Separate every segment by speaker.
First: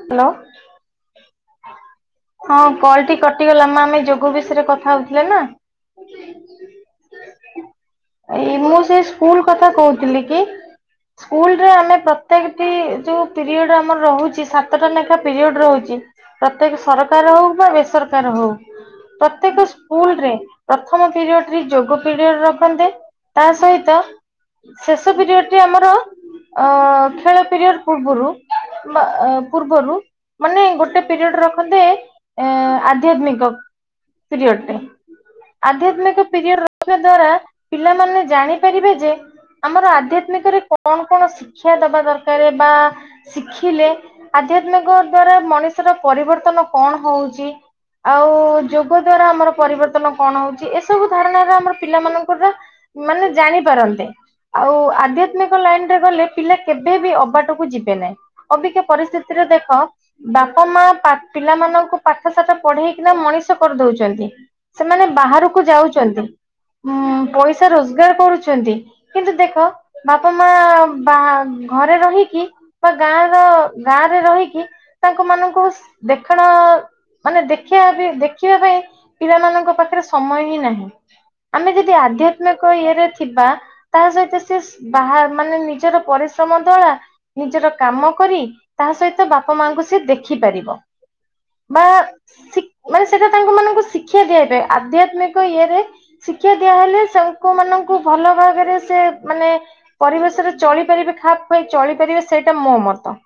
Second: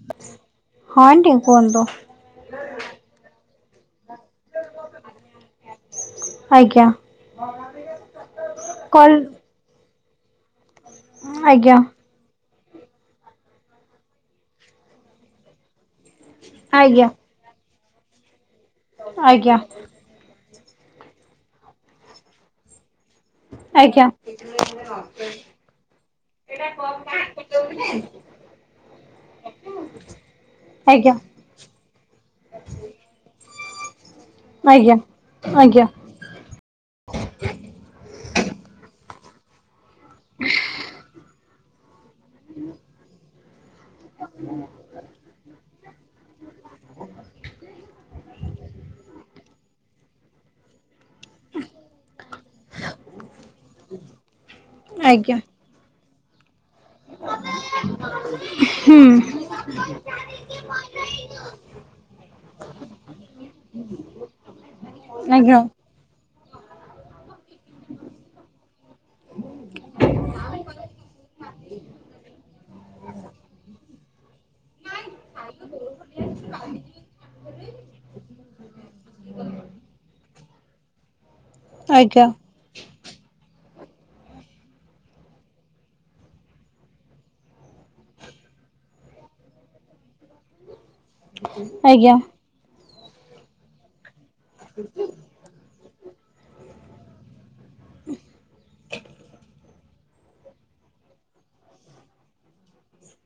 Speaker 1: Hello
Speaker 2: ହଁ aunty କୁହନ୍ତୁ।
Speaker 1: ହଁ କଲ୍ ଟି କଟିଗଲା ମା ଆମେ ଯୋଗ ବିଷୟରେ କଥା ହଉଥିଲେ ନା।
Speaker 2: ଆଜ୍ଞା
Speaker 1: ଏଇ ମୁଁ ସେ
Speaker 2: କଲ୍
Speaker 1: ସ୍କୁଲ୍ [unintelligible] କଥା କହୁଥିଲି କି ସ୍କୁଲ୍ ରେ
Speaker 2: ଆଜ୍ଞା
Speaker 1: ଆମେ ପ୍ର ସେଠି ଯୋଉ ପିରିୟଡ଼ ଆମର ରହୁଛି ସାତଟା ଲେଖା ପିରିୟଡ଼ ରହୁଛି। ପ୍ରତ୍ୟେକ
Speaker 2: ଆଜ୍ଞା
Speaker 1: ସରକାର ହଉ ବା ବେସରକାର ହଉ
Speaker 2: ଆଜ୍ଞା
Speaker 1: ପ୍ରତ୍ୟେକ ସ୍କୁଲ୍ ରେ ପ୍ରଥମ ପିରିୟଡ଼ ରେ ଯୋଗ ପିରିୟଡ଼ ରଖନ୍ତେ ତା ସହିତ
Speaker 2: ଆଜ୍ଞା
Speaker 1: ଶେଷ ପିରିୟଡ଼ ଟି ଆମର ଅ ଖେଳ ପିରିୟଡ଼ ପୂର୍ବରୁ ମା ପୂର୍ବରୁ ମାନେ ଗୋଟେ
Speaker 2: ଆଜ୍ଞା
Speaker 1: ପିରିୟଡ଼ ରଖନ୍ତେ ଏ ଅଧ୍ୟାତ୍ମିକ। ପିରିୟଡ଼
Speaker 2: ଆଜ୍ଞା
Speaker 1: [unintelligible]
Speaker 2: ଆଜ୍ଞା
Speaker 1: ଆଧ୍ୟାତ୍ମିକ ପିରିୟଡ଼ ଦ୍ଵାରା ପିଲାମାନେ ଜାଣିପାରିବେ ଯେ ଆମର ଆଧ୍ୟାତ୍ମିକରେ କଣ କଣ ଶିକ୍ଷା ଦବା ଦରକାରେ ବା ଶିଖିଲେ ଆଧ୍ୟାତ୍ମିକ ଦ୍ଵାରା ମଣିଷର ପରିବର୍ତ୍ତନ କଣ ହଉଛି। ଆଉ ଯୋଗ ଦ୍ଵାରା ଆମର ପରିବର୍ତ୍ତନ କଣ ହଉଛି ଏ ସବୁ ଧାରଣାରେ ଆମର ପିଲା ମାନଙ୍କର ମାନେ ଜାଣିପାରନ୍ତେ ଆଉ
Speaker 2: ଆଜ୍ଞା
Speaker 1: ଆଧ୍ୟାତ୍ମିକ ଲାଇନ୍ ରେ ଗଲେ ପିଲା କେବେ ବି ଅବାଟକୁ ଯିବେ ନାହିଁ ଅବିକା
Speaker 2: ହୁଁ
Speaker 1: ପରିସ୍ଥିତିରେ ଦେଖ ବାପା ମା ପା ପିଲାମାନଙ୍କୁ ପାଠ ସାଠ ପଢେଇକିନା ମଣିଷ କରିଦଉଛନ୍ତି। ସେମାନେ
Speaker 2: ଆଜ୍ଞା
Speaker 1: ବାହାରକୁ ଯାଉଛନ୍ତି ଉଁ ପଇସା ରୋଜଗାର କରୁଛନ୍ତି। କିନ୍ତୁ ଦେଖ ବାପା ମା ବା ଘରେ ରହିକି ବା ଗାଁ ର ଗାଁ ରେ ରହିକି ତାଙ୍କ ମାନଙ୍କୁ ଦେଖଣ ମାନେ ଦେଖିବା ବି ଦେଖିବା ପାଇଁ ପିଲାମାନଙ୍କ ପାଖରେ ସମୟ [unintelligible] ଆମେ ଯଦି
Speaker 2: ଆଜ୍ଞା
Speaker 1: ଆଧ୍ୟାତ୍ମି ଇଏରେ ଥିବା ତା ସହିତ ସେି ବା ମାନେ ନିଜର ପରିଶ୍ରମ ଦଳା ନିଜର କାମ କରି ତା ସହିତ ବାପା ମାଙ୍କୁ ସେ ଦେଖିପାରିବ। ମା
Speaker 2: ଆଜ୍ଞା
Speaker 1: ମାନେ ସେଟା ତାଙ୍କ ମାନଙ୍କୁ ଶିକ୍ଷା ଦିଆ ଆଧ୍ୟାତ୍ମିକ ଇଏରେ ଶିକ୍ଷା ଦିଆହେଲେ ଲୋକ ମାନଙ୍କୁ ଭଲ ଭାବରେ ସେ ମାନେ ପରିବେଶରେ ଚଳିପାରିବେ ଖାପ ଖୁଆଇ ଚଳିପାରିବେ ସେଇଟା ମୋ ମତ।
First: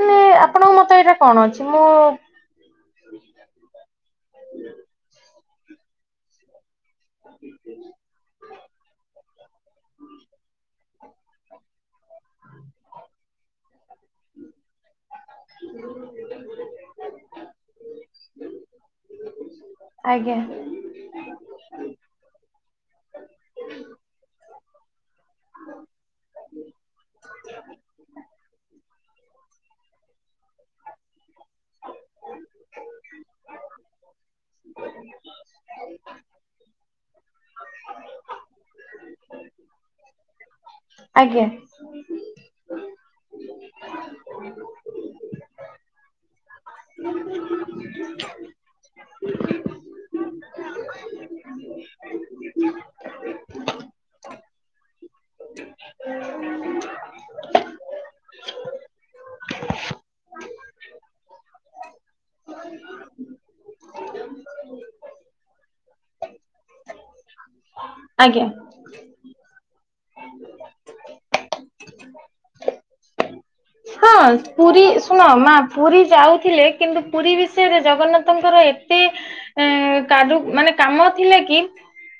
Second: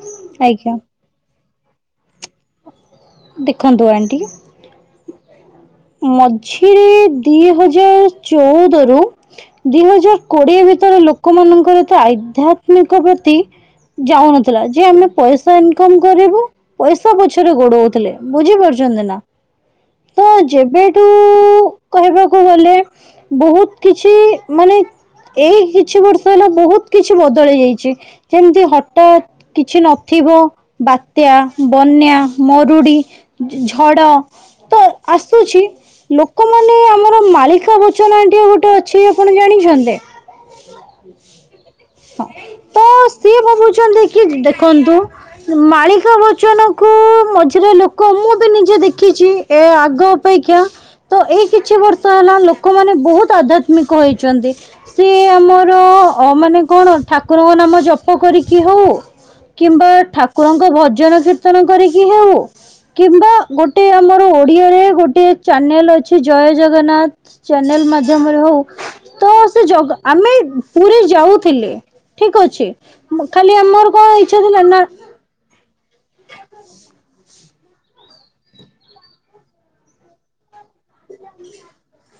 Speaker 1: ମାନେ ଆପଣ
Speaker 2: ଆଜ୍ଞା
Speaker 1: ମତେ ଏଇଟା କଣ ଅଛି ମୁଁ
Speaker 2: ଦେଖନ୍ତୁ ଆଣ୍ଟି
Speaker 1: [inaudible]
Speaker 2: ମଝିରେ ଦି ହଜାର ଚଉଦରୁ ଦି ହଜାର କୋଡିଏ ଭିତରେ ଲୋକମାନଙ୍କର ତ ଆଇଧ୍ୟାତ୍ମିକ ପ୍ରତି ଯାଉନଥିଲା ଯେ ଆମେ ପଇସା ଇନକମ କରିବୁ ପଇସା ପଛରେ ଗୋଡଉଥିଲେ ବୁଝି ପାରୁଛନ୍ତି ନା?
Speaker 1: ଆଜ୍ଞା।
Speaker 2: ଏବେଏଠୁ-କହିବାକୁ ଗଲେ ବହୁତ କିଛି ମାନେ ଏଇ କିଛି ବର୍ଷ ହେଲା ବହୁତ କିଛି ବଦଳି ଯାଇଛି ଯେମିତି ହ ହଠାତ କିଛି ନଥିବ ବାତ୍ୟା ବନ୍ୟା ମରୁଡି ଝଡ ତ ଆସୁଛି। ଲୋକମାନେ ଆମର ମାଳିକା ବଚନ ଆଣ୍ଟୀ ଗୋଟେ ଅଛି ଆପଣ ଜାଣିଛନ୍ତି?
Speaker 1: ଆଜ୍ଞା
Speaker 2: [inaudible] ତ ସିଏ ଭାବୁଛନ୍ତି କି ଦେଖନ୍ତୁ ମାଳିକା ବଚନକୁ ମଝିରେ ଲୋକ ମୁଁ ବି ନିଜେ ଦେଖିଛି ଏ ଆଗ ଅପେକ୍ଷା ତ ଏଇ କିଛି ବର୍ଷ ହେଲା ଲୋକମାନେ ବହୁତ ଆଧ୍ୟାତ୍ମିକ ହୋଇଛନ୍ତି। ସିଏ ଆମର ମାନେ କଣ ଠାକୁରଙ୍କ ନାମ ଜପ କରିକି ହଉ କିମ୍ବା ଠାକୁରଙ୍କ ଭଜନ କୀର୍ତ୍ତନ କରିକି ହଉ କିମ୍ବା ଗୋଟିଏ ଆମର ଓଡିଆରେ ଗୋଟିଏ ଚ୍ୟାନେଲ ଅଛି ଜୟ ଜଗନ୍ନାଥ ଚ୍ୟାନେଲ ମାଧ୍ୟମରେ
Speaker 1: ଆଜ୍ଞା।
Speaker 2: ହଉ ତ ସେ ଜଗା- ଆମେ ପୁରୀ ଯାଉଥିଲେ ଠିକ୍ ଅଛି ଖାଲି ଆମର
Speaker 1: ହଁ
Speaker 2: କଣ ଇଚ୍ଛା ଥିଲା ନା
Speaker 1: ପୁରୀ ଶୁଣ ମା ପୁରୀ ଯାଉଥିଲେ କିନ୍ତୁ ପୁରୀ ବିଷୟରେ ଜଗନ୍ନାଥଙ୍କର ଏତେ ଏ କାଦୁ ମାନେ କାମ ଥିଲା କି?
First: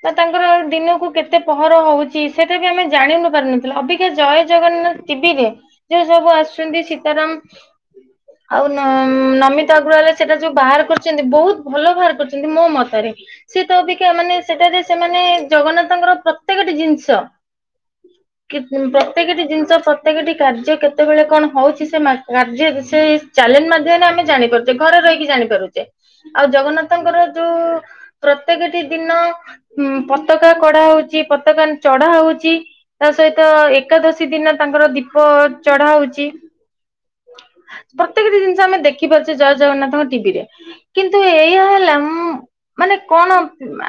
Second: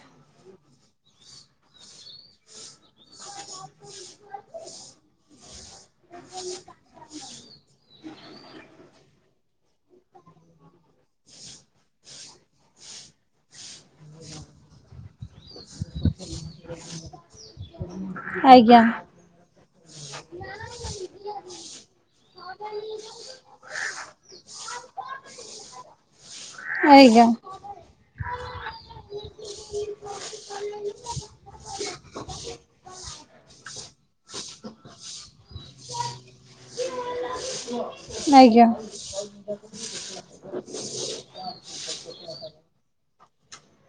Speaker 1: ତ ତାଙ୍କର ଦିନକୁ କେତେ ପହର ହୋଉଛି ସେଇଟା ବି ଆମେ ଜାଣିନୁ ପାରୁନଥିଲ ଅବିକା ଜୟ ଜଗନ୍ନାଥ ଟିଭିରେ ଯୋଉ ସବୁ ଆସୁଛନ୍ତି ସୀତାରାମ ଆଉ ନ-ନମିତା ଅଗ୍ରୱାଲ ସେଟା ଯୋଉ ବାହାର କରିଛନ୍ତି ବହୁତ ଭଲ ବାହାର କରିଛନ୍ତି ମୋ ମତରେ। ସିଏ ତ ଅବିକା ମାନେ ସେଠାରେ ସେମାନେ ଜଗନ୍ନାଥଙ୍କର ପ୍ରତ୍ୟେକଟି ଜିନିଷ କି
Speaker 2: ଆଜ୍ଞା
Speaker 1: ପ୍ରତ୍ୟେକଟି ଜିନିଷ ପ୍ରତ୍ୟେକଟି କାର୍ଯ୍ୟ କେତେବେଳେ କଣ ହଉଛି ସେ ମା-କାର୍ଯ୍ୟ ସେ କାର୍ଯ୍ୟ ବିଷୟୀ ଚ୍ୟାଲେଞ୍ଜ ମା ଆମେ ଜାଣିପାରୁଛେ ଘରେ ରହିକି ଜାଣିପାରୁଛେ ଆଉ ଜଗନ୍ନାଥଙ୍କର
Speaker 2: ଆଜ୍ଞା
Speaker 1: ଯୋଉ ପ୍ରତ୍ୟକଟି ଦିନ ଉଁ ପତାକା କଢା ହୋଉଛି ପତାକା ଚଢା ହୋଉଛି ତା ସହିତ ଏକାଦଶୀ ଦିନ ତାଙ୍କର ଦୀପ ଚଢା ହୋଉଛି। ପ୍ରତ୍ୟେକଟି ଜିନିଷ
Speaker 2: ଆଜ୍ଞା।
Speaker 1: ଆମେ ଦେଖ ଦେଖପାରୁଛେ ଜୟ ଜଗନ୍ନାଥଙ୍କ ଟିଭିରେ କିନ୍ତୁ ଏଇଆ ହେଲା ମୁଁ ମାନେ କଣ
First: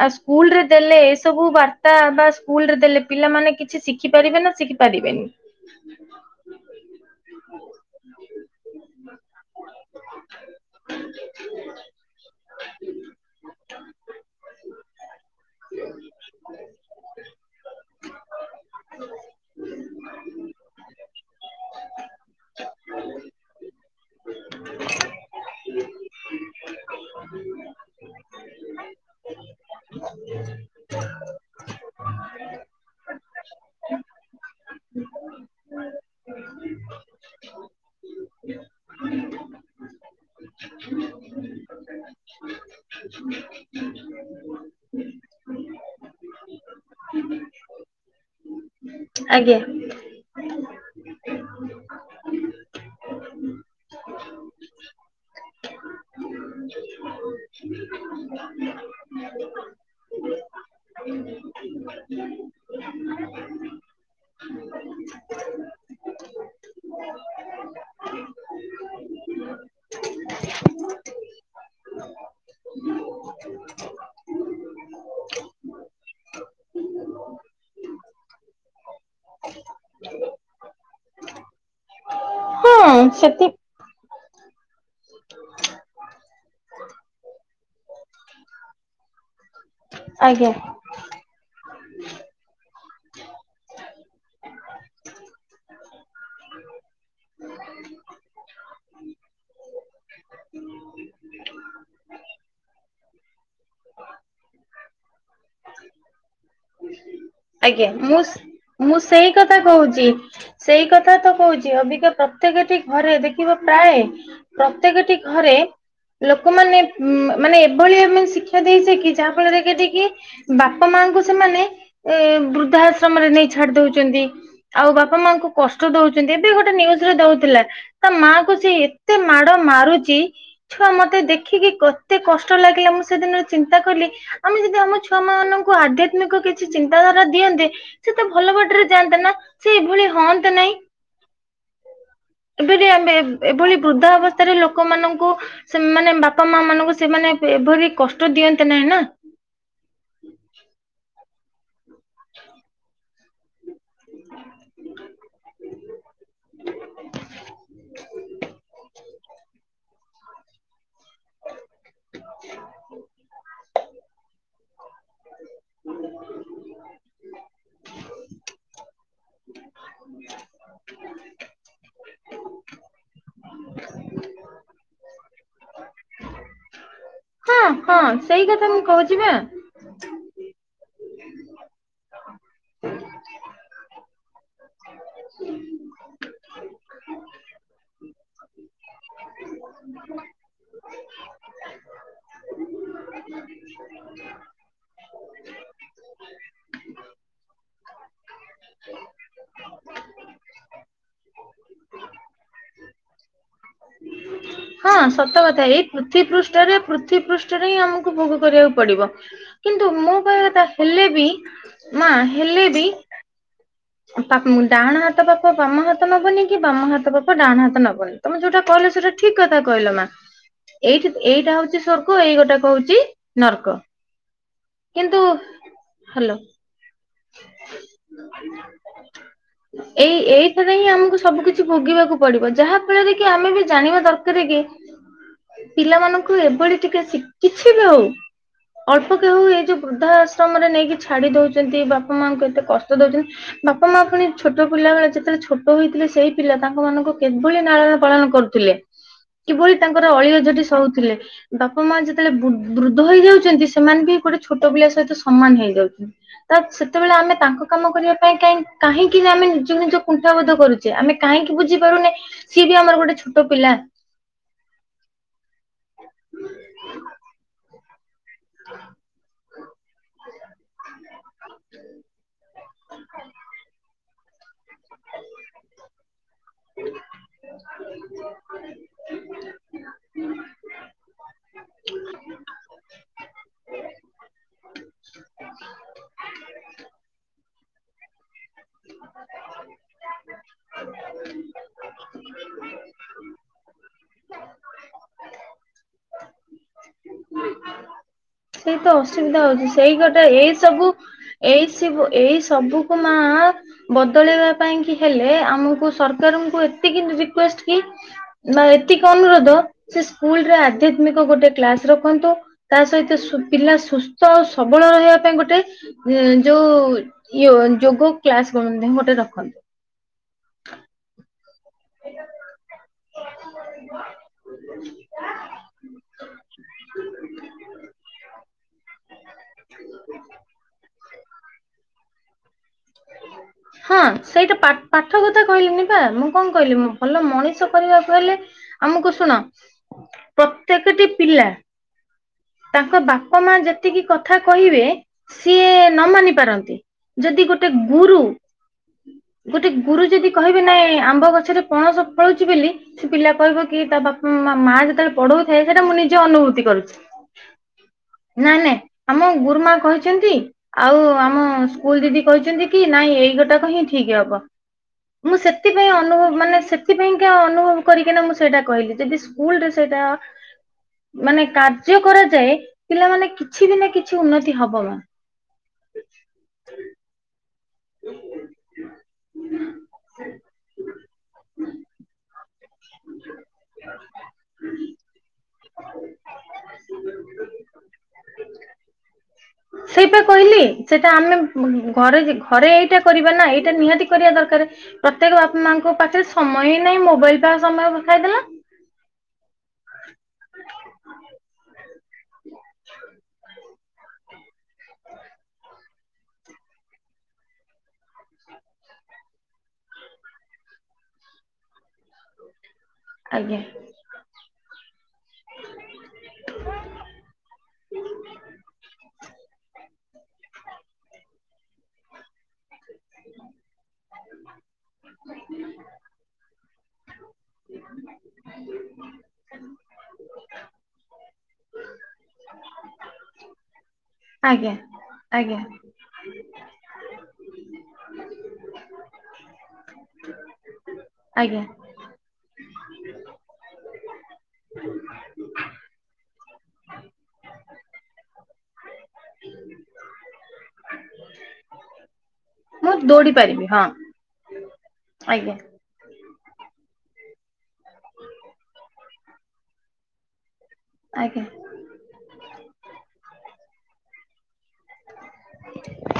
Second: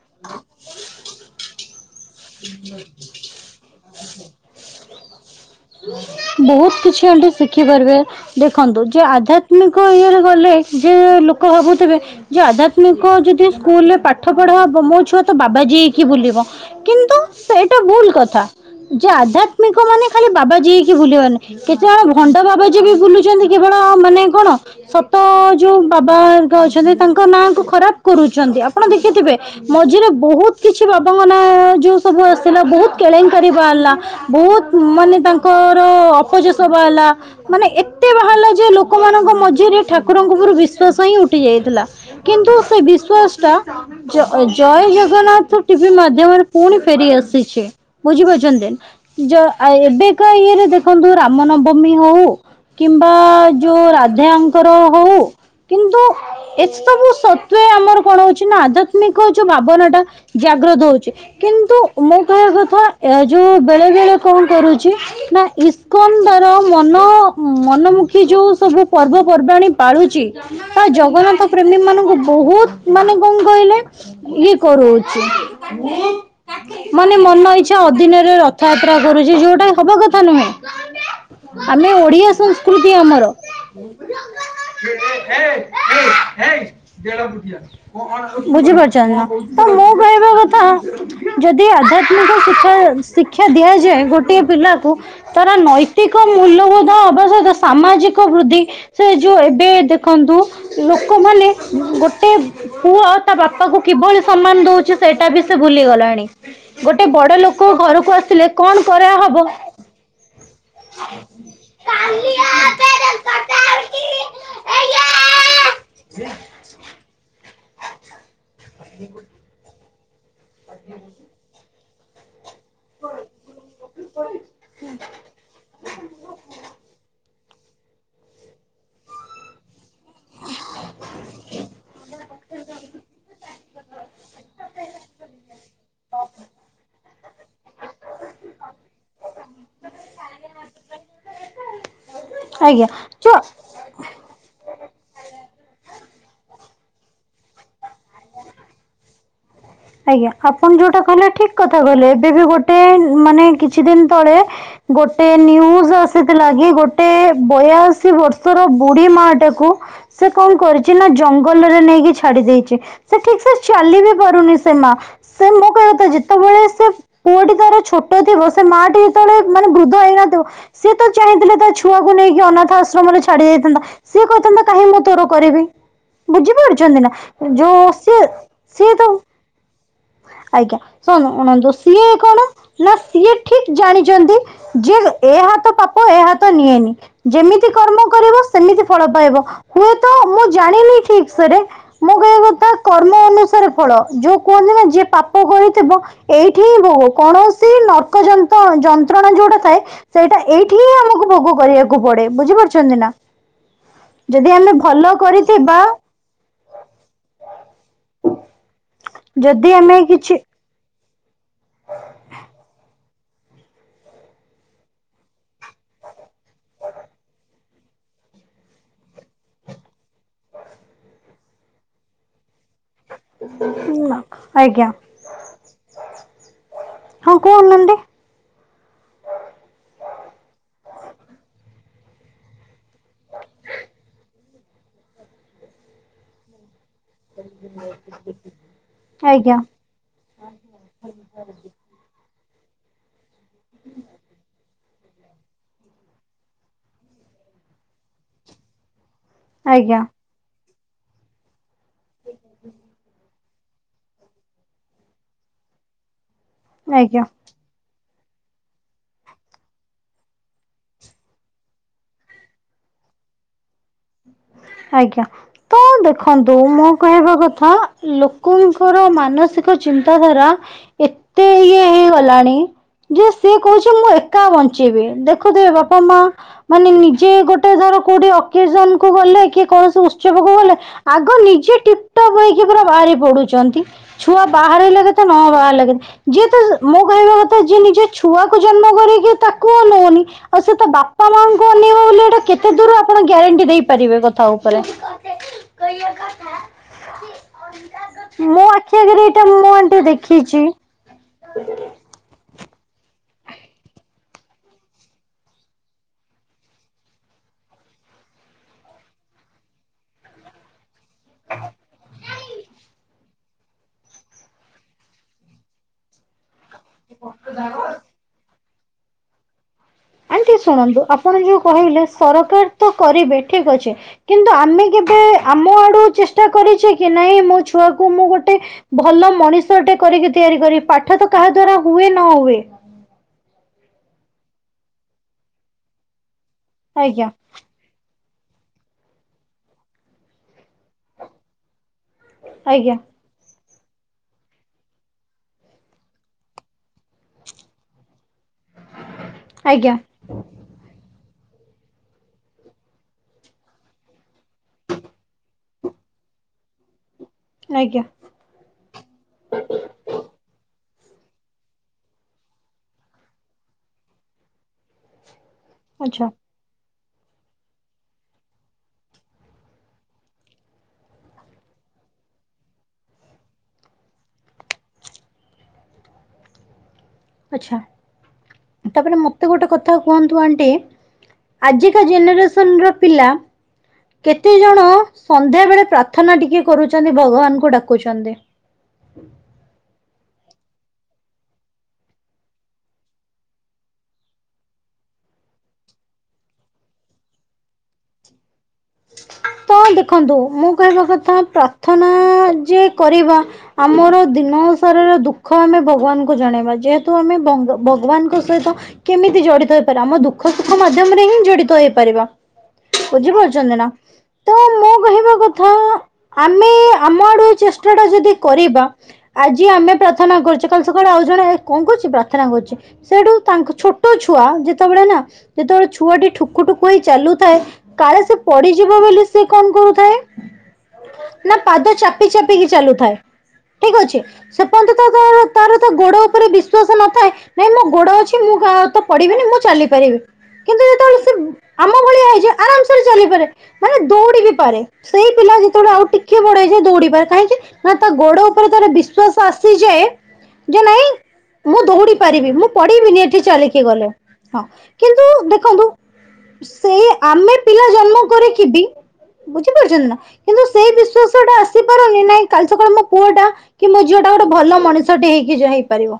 Speaker 1: ଆ ସ୍କୁଲରେ ଦେଲେ ଏ ସବୁ ବା ତା ବା ସ୍କୁଲରେ ଦେଲେ ପିଲାମାନେ କିଛି ଶିଖି ପାରିବେ ନା ଶିଖି ପାରିବେନି?
Speaker 2: ବୋହୁତ କିଛି ଆଣ୍ଟି ଶିଖି ପାରିବେ। ଦେଖନ୍ତୁ ଯେ ଆଧ୍ୟାତ୍ମିକ ଇଏରେ ଗଲେ ଯେ ଲୋକ ଭାବୁଥିବେ ଯେ ଆଧ୍ୟାତ୍ମିକ ଯଦି ସ୍କୁଲରେ ପାଠ ପଢା ହବ ମୋ ଛୁଆ ତ ବାବାଜୀ ହେଇକି ବୁଲିବ। କିନ୍ତୁ ସେଇଟା ଭୁଲ କଥା। ଯେ ଆଧ୍ୟାତ୍ମିକ ମାନେ ଖାଲି ବାବାଜୀ ହେଇକି ବୁଲିିବା ନୁହେଁ କେତେଜଣ ଭ ଭଣ୍ଡ ବାବାଜୀ ବି ବୁଲୁଛନ୍ତି କେବଳ ମାନେ କଣ ସତ ଯଉ ବାବା ଙ୍କ ଅଛନ୍ତି ତାଙ୍କ ନାଁ କୁ ଖରାପ୍ କରୁଚନ୍ତି ଆପଣ ଦେଖିଥିବେ ମଝିରେ ବହୁତ୍ କିଛି ବାବାଙ୍କ ନାଁ ଯୋଉ ସବୁ ଆସିଲା ବହୁତ କେଳେଙ୍କାରୀ ବାହାରିଲା ବହୁତ ମାନେ ତାଙ୍କର ଅପଯଶ ବାହାରିଲା ମାନେ ଏତେ ବାହାରିଲା ଯେ ଲୋକମାନଙ୍କ ମଝିରେ ଠାକୁରଙ୍କ ଉପୁରୁ ବିଶ୍ଵାସ ହିଁ ଉଠି ଯାଇଥିଲା। କିନ୍ତୁ ସେ ବିଶ୍ଵାସ ଟା ଜ-ଜୟ ଜଗନ୍ନାଥ ଟିଭି ମା ମାଧ୍ୟମରେ ପୁଣି ଫେରି ଆସିଚି ବୁଝିପାରୁଚନ୍ତି
Speaker 1: ଆଜ୍ଞା
Speaker 2: ଜ-ଆ- ଏବେ କା ଇଏରେ ଦେଖନ୍ତୁ ରାମ ନବମୀ ହଉ କିମ୍ବା ଯଉ ରାଜାଙ୍କର ହଉ କିନ୍ତୁ ଏସବୁ ସତ୍ତ୍ୱେ ଆମର କଣ ହଉଚି ନା ଆଧ୍ୟାତ୍ମିକ ଯଉ ଭାବନା ଟା ଜାଗ୍ରତ ହଉଚି। କିନ୍ତୁ ମୁଁ କହିବା କଥା ଏ ଯଉ ବେଳେ ବେଳେ କଣ କରୁଚି ନା ଇସ୍କନ୍ ଧରମ୍ ମନ -ମନମୁଖୀ ଯଉ ସବୁ ପର୍ବପର୍ବାଣୀ ପାଳୁଚି ତା ଜଗନ୍ନାଥ ପ୍ରେମୀ ମାନଙ୍କୁ ବହୁତ୍ ମାନେ କଣ କହିଲେ ଇଏ କରଉଚି।
Speaker 1: ହ [inaudible]
Speaker 2: ମାନେ ମନ ଇଚ୍ଛା ଅଧିନରେ ରଥଯାତ୍ରା କରୁଚି ଯଉଟା ହବା କଥା ନୁହେଁ।
Speaker 1: [inaudible]
Speaker 2: ଆମେ ଓଡ଼ିଆ
Speaker 1: ହଁ
Speaker 2: ସଂସ୍କୃତି ଆମର। [inaudible]
Speaker 1: ସେଥି
Speaker 2: ବୁଝିପାରୁଚନ୍ତି ନା। ତ ମୁଁ କହିବା
Speaker 1: ଆଜ୍ଞା।
Speaker 2: କଥା ଯଦି ଆଧ୍ୟାତ୍ମିକ ଶିକ୍ଷା -ଶିକ୍ଷା ଦିଆଯାଏ ଗୋଟିଏ ପିଲାକୁ ତାର ନୈତିକ ମୂଲ୍ୟବୋଧ ହବା ସହିତ ସାମାଜିକ ବୃଦ୍ଧି ସେ ଯଉ ଏବେ ଦେଖନ୍ତୁ ଲୋକମାନେ ଗୋଟେ ପୁଅ ତା ବାପା କୁ କିଭଳି ସମ୍ମାନ ଦଉଚି ସେଇଟା ବି ସେ ଭୁଲି ଗଲାଣି ଗୋଟେ ବଡ ଲୋକ
Speaker 1: ଆଜ୍ଞା
Speaker 2: ଘରକୁ
Speaker 1: ମୁଁ
Speaker 2: ଆସିଲେ କଣ
Speaker 1: ସେ- ମୁଁ ସେଇ
Speaker 2: କରାହବ
Speaker 1: କଥା କହୁଚି ସେଇ କଥା ତ କହୁଚି। ଚି ଅବିକା ପ୍ରତ୍ୟେକଟି ଘରେ ଦେଖିବା ପ୍ରାୟେ ପ୍ରତ୍ୟେକ ଟି ଘରେ ଲୋକମାନେ ଉଁ- ମାନେ ଏଭଳି ଆମେ ଶିକ୍ଷା ଦେଇଚେ କି ଯାହା ଫଳରେ ଏତିକି ବାପା ମାଙ୍କୁ ସେମାନେ ଏ ବୃଦ୍ଧା ଆଶ୍ରମରେ ନେଇ ଛାଡି ଦଉଚନ୍ତି। ଆଉ ବାପା ମାଙ୍କୁ କଷ୍ଟ ଦଉଚନ୍ତି ଏବେ ଗୋଟେ ନିଉଜ୍ ରେ ଦଉଥିଲା। ତା ମାଆ କୁ ସେ ଏତେ ମାଡ ମାରୁଚ୍ ଚି ଛୁଆ ମତେ ଦେଖିକି କେତେ କଷ୍ଟ ଲାଗିଲା ମୁଁ ସେଦିନ ଚିନ୍ତା କଲି ଆମେ ଯଦି ଆମ ଛୁଆ ମାନଙ୍କୁ ଆଧ୍ୟାତ୍ମିକ କି କିଛି ଚିନ୍ତାଧାରା ଦିଅନ୍ତେ ସେ ତ ଭଲ ବାଟରେ ଯାଆନ୍ତେ ନା ସେ ଏଭଳି ହଅନ୍ତେ ନାହିଁ। ଏବେ
Speaker 2: ଆଜ୍ଞା
Speaker 1: ବି ଆମେ
Speaker 2: ଯୋଉ
Speaker 1: ଏ-ଏଭଳି ବୃଦ୍ଧା ଅବସ୍ ହେରା ଲୋକମାନଙ୍କୁ ସେ ମାନେ ବାପା ମା ମାନଙ୍କୁ ସେମାନେ ଏ-ଏଭଳି କଷ୍ଟ ଦିଅନ୍ତେ ନାହିଁ ନା।
Speaker 2: ଆଜ୍ଞା ଆପଣ ଯଉଟା କହିଲେ ଠିକ୍ କଥା କହିଲେ ଏବେବି ଗୋଟେ ମାନେ କିଛି ଦିନ୍ ତଳେ ଗୋଟେ ନ୍ୟୁଜ୍ ଆସିଥିଲା କି ଗୋଟେ ବୟାଅଶୀ ବର୍ଷର ବୁଢୀ ମାଆ ଟାକୁ ସେ କଣ କରିଚି ନା ଜଙ୍ଗଲରେ ନେଇକି ଛାଡି ଦେଇଚି ସେ ଠିକ୍ ସେ ଚାଲି ବି ପାରୁନି ସେ ମା ସେ ମୋ କହିବା କଥା ଯେତେବେଳେ ସେ ପୁଅଟି ତାର ଛୋଟ ଥିବ ସେ ମାଆଟି ଯେତେବେଳେ ମାନେ ବୃଦ୍ଧ ହେଇନଥିବ ସିଏ ତ ଚାହିଁଥିଲେ ତା ଛୁଆକୁ ନେଇକି ଅନାଥ ଆଶ୍ରମରେ ଛାଡି ଦେଇଥାନ୍ତା ସିଏ କହିଥାନ୍ତା କାହିଁ ମୁଁ ତୋର କରିବି ବୁଝିପାରୁଚନ୍ତି ନା।
Speaker 1: ହଁ
Speaker 2: ଏ-ଯଉ
Speaker 1: ହଁ
Speaker 2: ସିଏ
Speaker 1: ସେଇ କଥା ମୁଁ
Speaker 2: -ସିଏ ତ
Speaker 1: କହୁଛି
Speaker 2: ଆଉ
Speaker 1: ବା
Speaker 2: ଆଜ୍ଞା ଶୁଣନ୍ତୁ ଯଉ ସିଏ କଣ ନା ସିଏ ଠିକ୍ ଜାଣିଚନ୍ତି ଯେ- ଏ ହାତ ପାପ ଏ ହାତ ନିଏନି। ଯେମିତି କର୍ମ କରିବ ସେମିତି ଫଳ ପାଇବ ହୁଏତ ମୁଁ ଜାଣିନି ଠିକ୍ ସେ ରେ ମୋ କହିବା କଥା କର୍ମ ଅନୁସାରେ ଫଳ ଯଉ କୁହନ୍ତି ନାହିଁ ଯିଏ ପାପ କରିଥିବ ଏଇଠି ହିଁ ଭୋ- କୌଣସି ନର୍କ ଯନ୍ତ- ଯନ୍ତ୍ରଣା ଯଉଟା ଥାଏ ସେଇଟା ଏଇଠି ହିଁ ଆମକୁ ଭୋଗ କରିବାକୁ ପଡେ ବୁଝିପାରୁଚନ୍ତି ନା। ଯଦି ଆମେ ବ
Speaker 1: ହଁ
Speaker 2: ଫଲୋ
Speaker 1: ସତ କଥା
Speaker 2: କରିଥିବା
Speaker 1: ଏଇ ପୃଥିବୀ ପୃଷ୍ଠରେ ପୃଥିବୀ ପୃଷ୍ଠରେ ହିଁ ଆମକୁ ଭୋଗ କରିବାକୁ ପଡିବ।
Speaker 2: ଯଦି
Speaker 1: କିନ୍ତୁ
Speaker 2: ଆମେ
Speaker 1: ମୁଁ
Speaker 2: କିଛି
Speaker 1: କହିବା ଥା ହେଲେ ବି ମା ହେଲେ ବି ପାପ ଡାହାଣ ହାତ ପାପ ବାମ ହାତ ନବନି କି ବାମ ହାତ ପାପ ଡାହାଣ ହାତ ନବନି। ତମେ ଯୋଉଟା କହିଲ ସେଟା ଠିକ କଥା କହିଲ ମା ଏଇଠି ଏଇଟା ହଉଛି ସ୍ଵର୍ଗ ଏଇ ଗୋଟାକ ହଉଛି ନର୍କ
Speaker 2: ଆଜ୍ଞା
Speaker 1: କିନ୍ତୁ ହାଲୋ।
Speaker 2: ହଁ କହୁନାହାନ୍ତି।
Speaker 1: [inaudible] ଏଇ ଏଇଠାରେ ହିଁ ଆମକୁ ସବୁ କିଛି ଭୋଗିବାକୁ ପଡିବ ଯାହା ଫଳରେ କି ଆମେ ବି ଜାଣିବା ଦରକାର କି ପିଲାମାନଙ୍କୁ ଏଭଳି ଟିକେ ଶିକ କିଛି ବି ହଉ ଅଳ୍ପକ ହଉ ଏ
Speaker 2: ଆଜ୍ଞା।
Speaker 1: ଯୋଉ ବୃଦ୍ଧା ଆଶ୍ରମରେ ନେଇକି ଛାଡି ଦଉଛନ୍ତି ବାପା ମାଙ୍କୁ ଏତେ କଷ୍ଟ ଦଉଛନ୍ତି ବାପା ମା ପୁଣି ଛୋ ଛୋଟ ପିଲାବେଳେ ଯେତେବେଳେ ଛୋଟ ହେଇଥିଲେ ସେଇ ପିଲା ତାଙ୍କ ମାନଙ୍କୁ କିଭଳି ନାଳନ ପାଳନ କରୁଥିଲେ କିଭଳି
Speaker 2: ଆଜ୍ଞା
Speaker 1: ତାଙ୍କର ଅଳିଆ ଅଝଟି ସହୁଥିଲେ ବାପା ମା ଯେତେବେଳେ ବୃ ବୃଦ୍ଧ ହେଇଯାଉଛନ୍ତି ସେମାନେ ବି ଗୋଟେ ଛୋଟ ପିଲା ସହିତ ସମାନ ହେଇଯାଉଛନ୍ତି ତ ସେତେବେଳେ
Speaker 2: ଆଜ୍ଞା
Speaker 1: ଆମେ ତାଙ୍କ କାମ କରିବା ପାଇଁ କାହିଁ କାହିଁକି ନା ଆମେ ନିଜକୁ ନିଜ କୁଣ୍ଠାବୋଧ କରୁଛେ ଆମେ କାହିଁକି ବୁଝିପାରୁନି ସିଏ ବି ଆମର ଗୋଟେ ଛୋଟ ପିଲା।
Speaker 2: ଆଜ୍ଞା। ତ ଦେଖନ୍ତୁ ମୁଁ କହିବା କଥା ଲୋକଙ୍କର ମାନସିକ ଚିନ୍ତାଧାରା ଏତେ ଇୟ ହେଇଗଲାଣି ଯେ ସିଏ କହୁଛି ମୁଁ ଏକା ବଞ୍ଚେଇବି ଦେଖୁଥିବେ ବାପା ମା ମାନେ ନିଜେ ଗୋଟେ ଧର କୋଉଠି ଅକେଜନ କୁ ଗଲେ କୌଣସି ଉତ୍ସବକୁ ଗଲେ ଆଗ ନିଜେ ଟିପ୍ ଟପ୍ ହେଇକି ପୁରା ବାହାରି ପଡୁଛନ୍ତି। ଛୁଆ ବାହାର ହେଲେ କେତେ ତ ନ ବାହାର ହେଲେ କେତେ ଯିଏ ତ ମୋ କହିବା କଥା ଯିଏ ନିଜ ଛୁଆକୁ ଜନ୍ମ କରରେ କିି ତାକୁ ଅନଉନି ଆଉ ସେ ତ ବାପା ମାଙ୍କୁ ଅନେଇବା ବୋଲି ଏଇଟା କେତେ ଦୂର ଆପଣ ଗ୍ୟାରେଣ୍ଟି ଦେଇପାରିବେ? ତା ଉପରେ [unintelligible]
Speaker 1: ସେଇ ତ
Speaker 2: ଆଖି ଆଗରେ
Speaker 1: ଅସୁବିଧା
Speaker 2: ଏଇଟା ମୁଁ
Speaker 1: ହଉଛି ସେଇ
Speaker 2: ଆଣ୍ଟି
Speaker 1: ଗୋଟେ ଏଇ
Speaker 2: ଦେଖିଛି।
Speaker 1: ସବୁ ଏଇ ସୁବୁ ଏଇ ସବୁକୁ ମା ବଦଳେଇବା ପାଇଁ କି ହେଲେ ଆମକୁ ସରକାରଙ୍କୁ ଏତିକି ରିକୁଏଷ୍ଟ କି ବା ଏତିକି ଅନୁରୋଧ ସେ ସ୍କୁଲରେ ଆଧ୍ୟାତ୍ମିକ ଗୋଟେ କ୍ଲାସ ରଖନ୍ତୁ ତା ସହିତ ପିଲା ସୁସ୍ଥ ଆଉ ସବଳ ରହିବା ପାଇଁ ଗୋଟେ ଯୋଉ ଇଏ ଯୋଗ କ୍ଲାସ କର ଗୋଟେ ରଖନ୍ତୁ।
Speaker 2: ଆଣ୍ଟି ଶୁଣନ୍ତୁ ଆପଣ ଯୋଉ କହିଲେ ସରକାର ତ କରିବେ ଠିକ ଅଛି କିନ୍ତୁ ଆମେ କେବେ ଆମ ଆଡୁ ଚେଷ୍ଟା କରିଛେ କି ନାଇଁ ମୋ ଛୁଆକୁ ମୁଁ ଗୋଟେ ଭଲ ମଣିଷଟେ କରିକି ତିଆରି କରି ପାଠ ତ କାହା ଦ୍ଵାରା ହୁଏ ନ ହୁଏ।
Speaker 1: ହଁ ସେଇଟା ପାଠ କଥା କହିଲିିନି ବା ମୁଁ କଣ କହିଲି ଭଲ
Speaker 2: ଆଜ୍ଞା
Speaker 1: ମଣିଷ କରିବାକୁ ହେଲେ ଆମକୁ ଶୁଣ ପ୍ରତ୍ୟେକଟି ପିଲା
Speaker 2: ଆଜ୍ଞା
Speaker 1: ତାଙ୍କ ବାପା ମା ଯେତେ ଏତିକି କଥା କହିବେ ସିଏ ନ ମାନି ପାରନ୍ତି ଯଦି ଗୋଟେ ଗୁରୁ ଗୋଟେ
Speaker 2: ଆଜ୍ଞା
Speaker 1: ଗୁରୁ ଯଦି କହିବେ ନାଇଁ ଆମ୍ବ ଗଛରେ ପଣସ ଫଳୁଛି ବୋଲି କି ପିଲା କହିବ କି ତା ବାପା ମା ଯେତେବେଳେ ପଢଉଥାଏ ସେଇଟା ମୁଁ ନିଜେ ଅନୁଭୂତି କରୁଛି।
Speaker 2: ଆଜ୍ଞା।
Speaker 1: ନାଇ ନାଇଁ ଆମ ଗୁରୁମା କହିଛନ୍ତି ଆଉ ଆମ ସ୍କୁଲ ଦିଦି କହିଛନ୍ତି କି ନାଇଁ ଏଇଗୋଟାକ ହିଁ ଠିକ ହବ ମୁଁ ସେଥିପାଇଁ ଅନୁଭବ
Speaker 2: ଆଚ୍ଛା।
Speaker 1: ମାନେ ସେଥିପାଇଁକା ଅନୁଭବ କରିକିନା ମୁଁ ସେଇଟା କହିଲି ଯଦି ସ୍କୁଲ ରେ ସେଇଟା ମାନେ କାର୍ଯ୍ୟ କରାଯାଏ ପିଲାମାନେ କିଛି ବି ନା କିଛି ଉନ୍ନତି ହବ।
Speaker 2: ଆଚ୍ଛା। ତାପରେ ମତେ ଗୋଟେ କଥା କୁହନ୍ତୁ ଆଣ୍ଟି ଆଜିକା ଜେନେରେସ [unintelligible] କେତେ ଜଣ ସନ୍ଧ୍ୟା ବେଳେ ପ୍ରାର୍ଥନା ଟିକେ କରୁଛନ୍ତି ଭଗବାନଙ୍କୁ ଡାକୁଛନ୍ତି?
Speaker 1: ସେ ବେ କହିଲି ସେଟା ଆମେ ଘରେ ଘରେ ଏଇଟା କରିବା ନା ଏଇଟା ନିହାତି କରିବା ଦରକାରେ। ପ୍ରତ୍ୟେକ ବାପା ମାଙ୍କ ପାଖରେ ସମୟ ହିଁ ନାହିଁ ମୋବାଇଲ ପାଖ ସମୟ ପଖାଇଦେଲା।
Speaker 2: ତ ଦେଖନ୍ତୁ ମୁଁ କହିବା କଥା ପ୍ରାର୍ଥନା ଯେ କରିବା ଆମର ଦିନସାରାର ଦୁଃଖ ଆମେ ଭଗବାନଙ୍କୁ ଜଣେଇବା ଯେହେତୁ ଆମେ ଭ ଭଗବାନଙ୍କ ସହିତ କେମିତି ଜଡିତ ହେଇପାରିବା ଆମ ଦୁଃଖ ସୁଖ ମାଧ୍ୟମରେ ହିଁ ଜଡିତ ହୋଇପାରିବା।
Speaker 1: ଆଜ୍ଞା
Speaker 2: ବୁଝିପାରୁଚନ୍ତି ନା? ଇବା କଥା ଆଉ ଆମେ ଆମ ଆଡୁ ଚେଷ୍ଟାଟା ଯଦି କରିବା ଆଜି ଆମେ ପ୍ରା ପ୍ରାର୍ଥନା କରୁଚେ କାଲି ସକାଳେ ଆଉ ଜଣେ ଏ କଣ କରୁଛି ପ୍ରାର୍ଥନା କରୁଚି। ସେଠୁ ତାଙ୍କ ଛୋଟ ଛୁଆ ଯେତେବେଳେ ନା ଯେତେବେଳେ ଛୁଆଟି ଠୁକୁ ଠୁକୁ ହେଇ ଚାଲୁଥାଏ କାଳେ ସେ ପଡିିଯିବ ବୋଲି ସେ କଣ କରୁଥାଏ ନା ପାଦ ଚାପି ଚାପିକି ଚାଲୁଥାଏ, ଠିକ୍ ଅଛି ସେ
Speaker 1: ଆଜ୍ଞା
Speaker 2: ପର୍ଯ୍ୟନ୍ତ ତ
Speaker 1: ଆଜ୍ଞା
Speaker 2: ତାର ତ ଗୋଡ ଉପରେ ବିଶ୍ଵାସ ନଥାଏ ନାଇଁ ମୋ ଗୋଡ ଅଛି ମୁଁ ତ ପଡିବିନି ମୁଁ ଚାଲିପାରିବି।
Speaker 1: ଆଜ୍ଞା।
Speaker 2: ଆମ ଭଳିଆ ହେଇଯିବ ଆରାମସରେ ଚାଲିପାରେ ମାନେ ଦୌଡି ବି ପାରେ। ସେଇ ପିଲା ଯେତେବେଳେ ଆଉ ଟିକିଏ ବଡ ହେଇଯାଏ ଦୌଡିିପାରେ କାହିଁକି? ନା ତା ଗୋଡ ଉପରେ ତାର ବିଶ୍ୱାସ ଆସିଯାଏ ଯେ ନାଇଁ ମୁଁ ଦୌଡିପାରିବି, ମୁଁ ପଡିବିନି
Speaker 1: ଦୌଡି
Speaker 2: ଏଠି
Speaker 1: ପାରିବି
Speaker 2: ଚାଲିକି
Speaker 1: ହଁ
Speaker 2: ଗଲେ ହଁ କିନ୍ତୁ
Speaker 1: ଆଜ୍ଞା।
Speaker 2: ଦେଖନ୍ତୁ ସେଇ ଆମେ ପିଲା ଜନ୍ମକରିକି ବି ବୁଝିପାରୁଛନ୍ତି ନା? କିନ୍ତୁ ସେଇ
Speaker 1: ଆଜ୍ଞା
Speaker 2: ବିଶ୍ୱାସଟା ଆସିପାରେନି ନାଇଁ କାଲି ସକାଳେ ମୋ ପୁଅ ମଟା କି ମୋ ଝିଅଟା ଗୋଟେ ଭଲ ମଣି ଷଟେ ହେଇକି ଯାଇପାରିବ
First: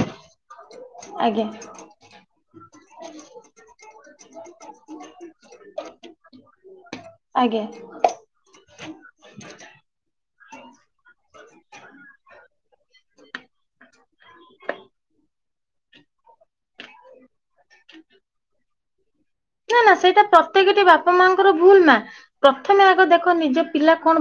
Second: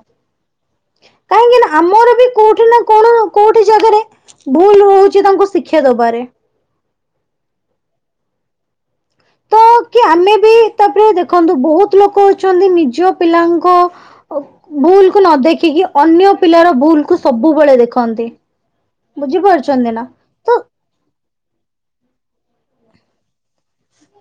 Speaker 1: ଆଜ୍ଞା
Speaker 2: କାହିଁକି ନା ଆମର ବି କୋଉଠି ନା କଣ କୋଉଠି ଜାଗାରେ ଭୁଲ ହଉଚି ତାଙ୍କୁ ଶିକ୍ଷା ଦବାରେ।
Speaker 1: ଆଜ୍ଞା।
Speaker 2: ତ କି ଆମେ ବି ତାପରେ ଦେଖନ୍ତୁ ବହୁତ ଲୋକ ଅଛନ୍ତି ନିଜ ପିଲାଙ୍କୁ ଭୁଲ କୁ ନ ଦେଖିକି ଅନ୍ୟ ପିଲାର ଭୁଲ କୁ ସବୁବେଳେ ଦେଖନ୍ତି। ବୁଝିପାରୁୁ
Speaker 1: ନା ନା ସେଇଟା ପ୍ରତ୍ୟେକେଟି ବାପା ମାଆଙ୍କର ଭୁଲ ନା ପ୍ରଥମେ ଆଗ ଦେଖ ନିଜ ପିଲା କଣ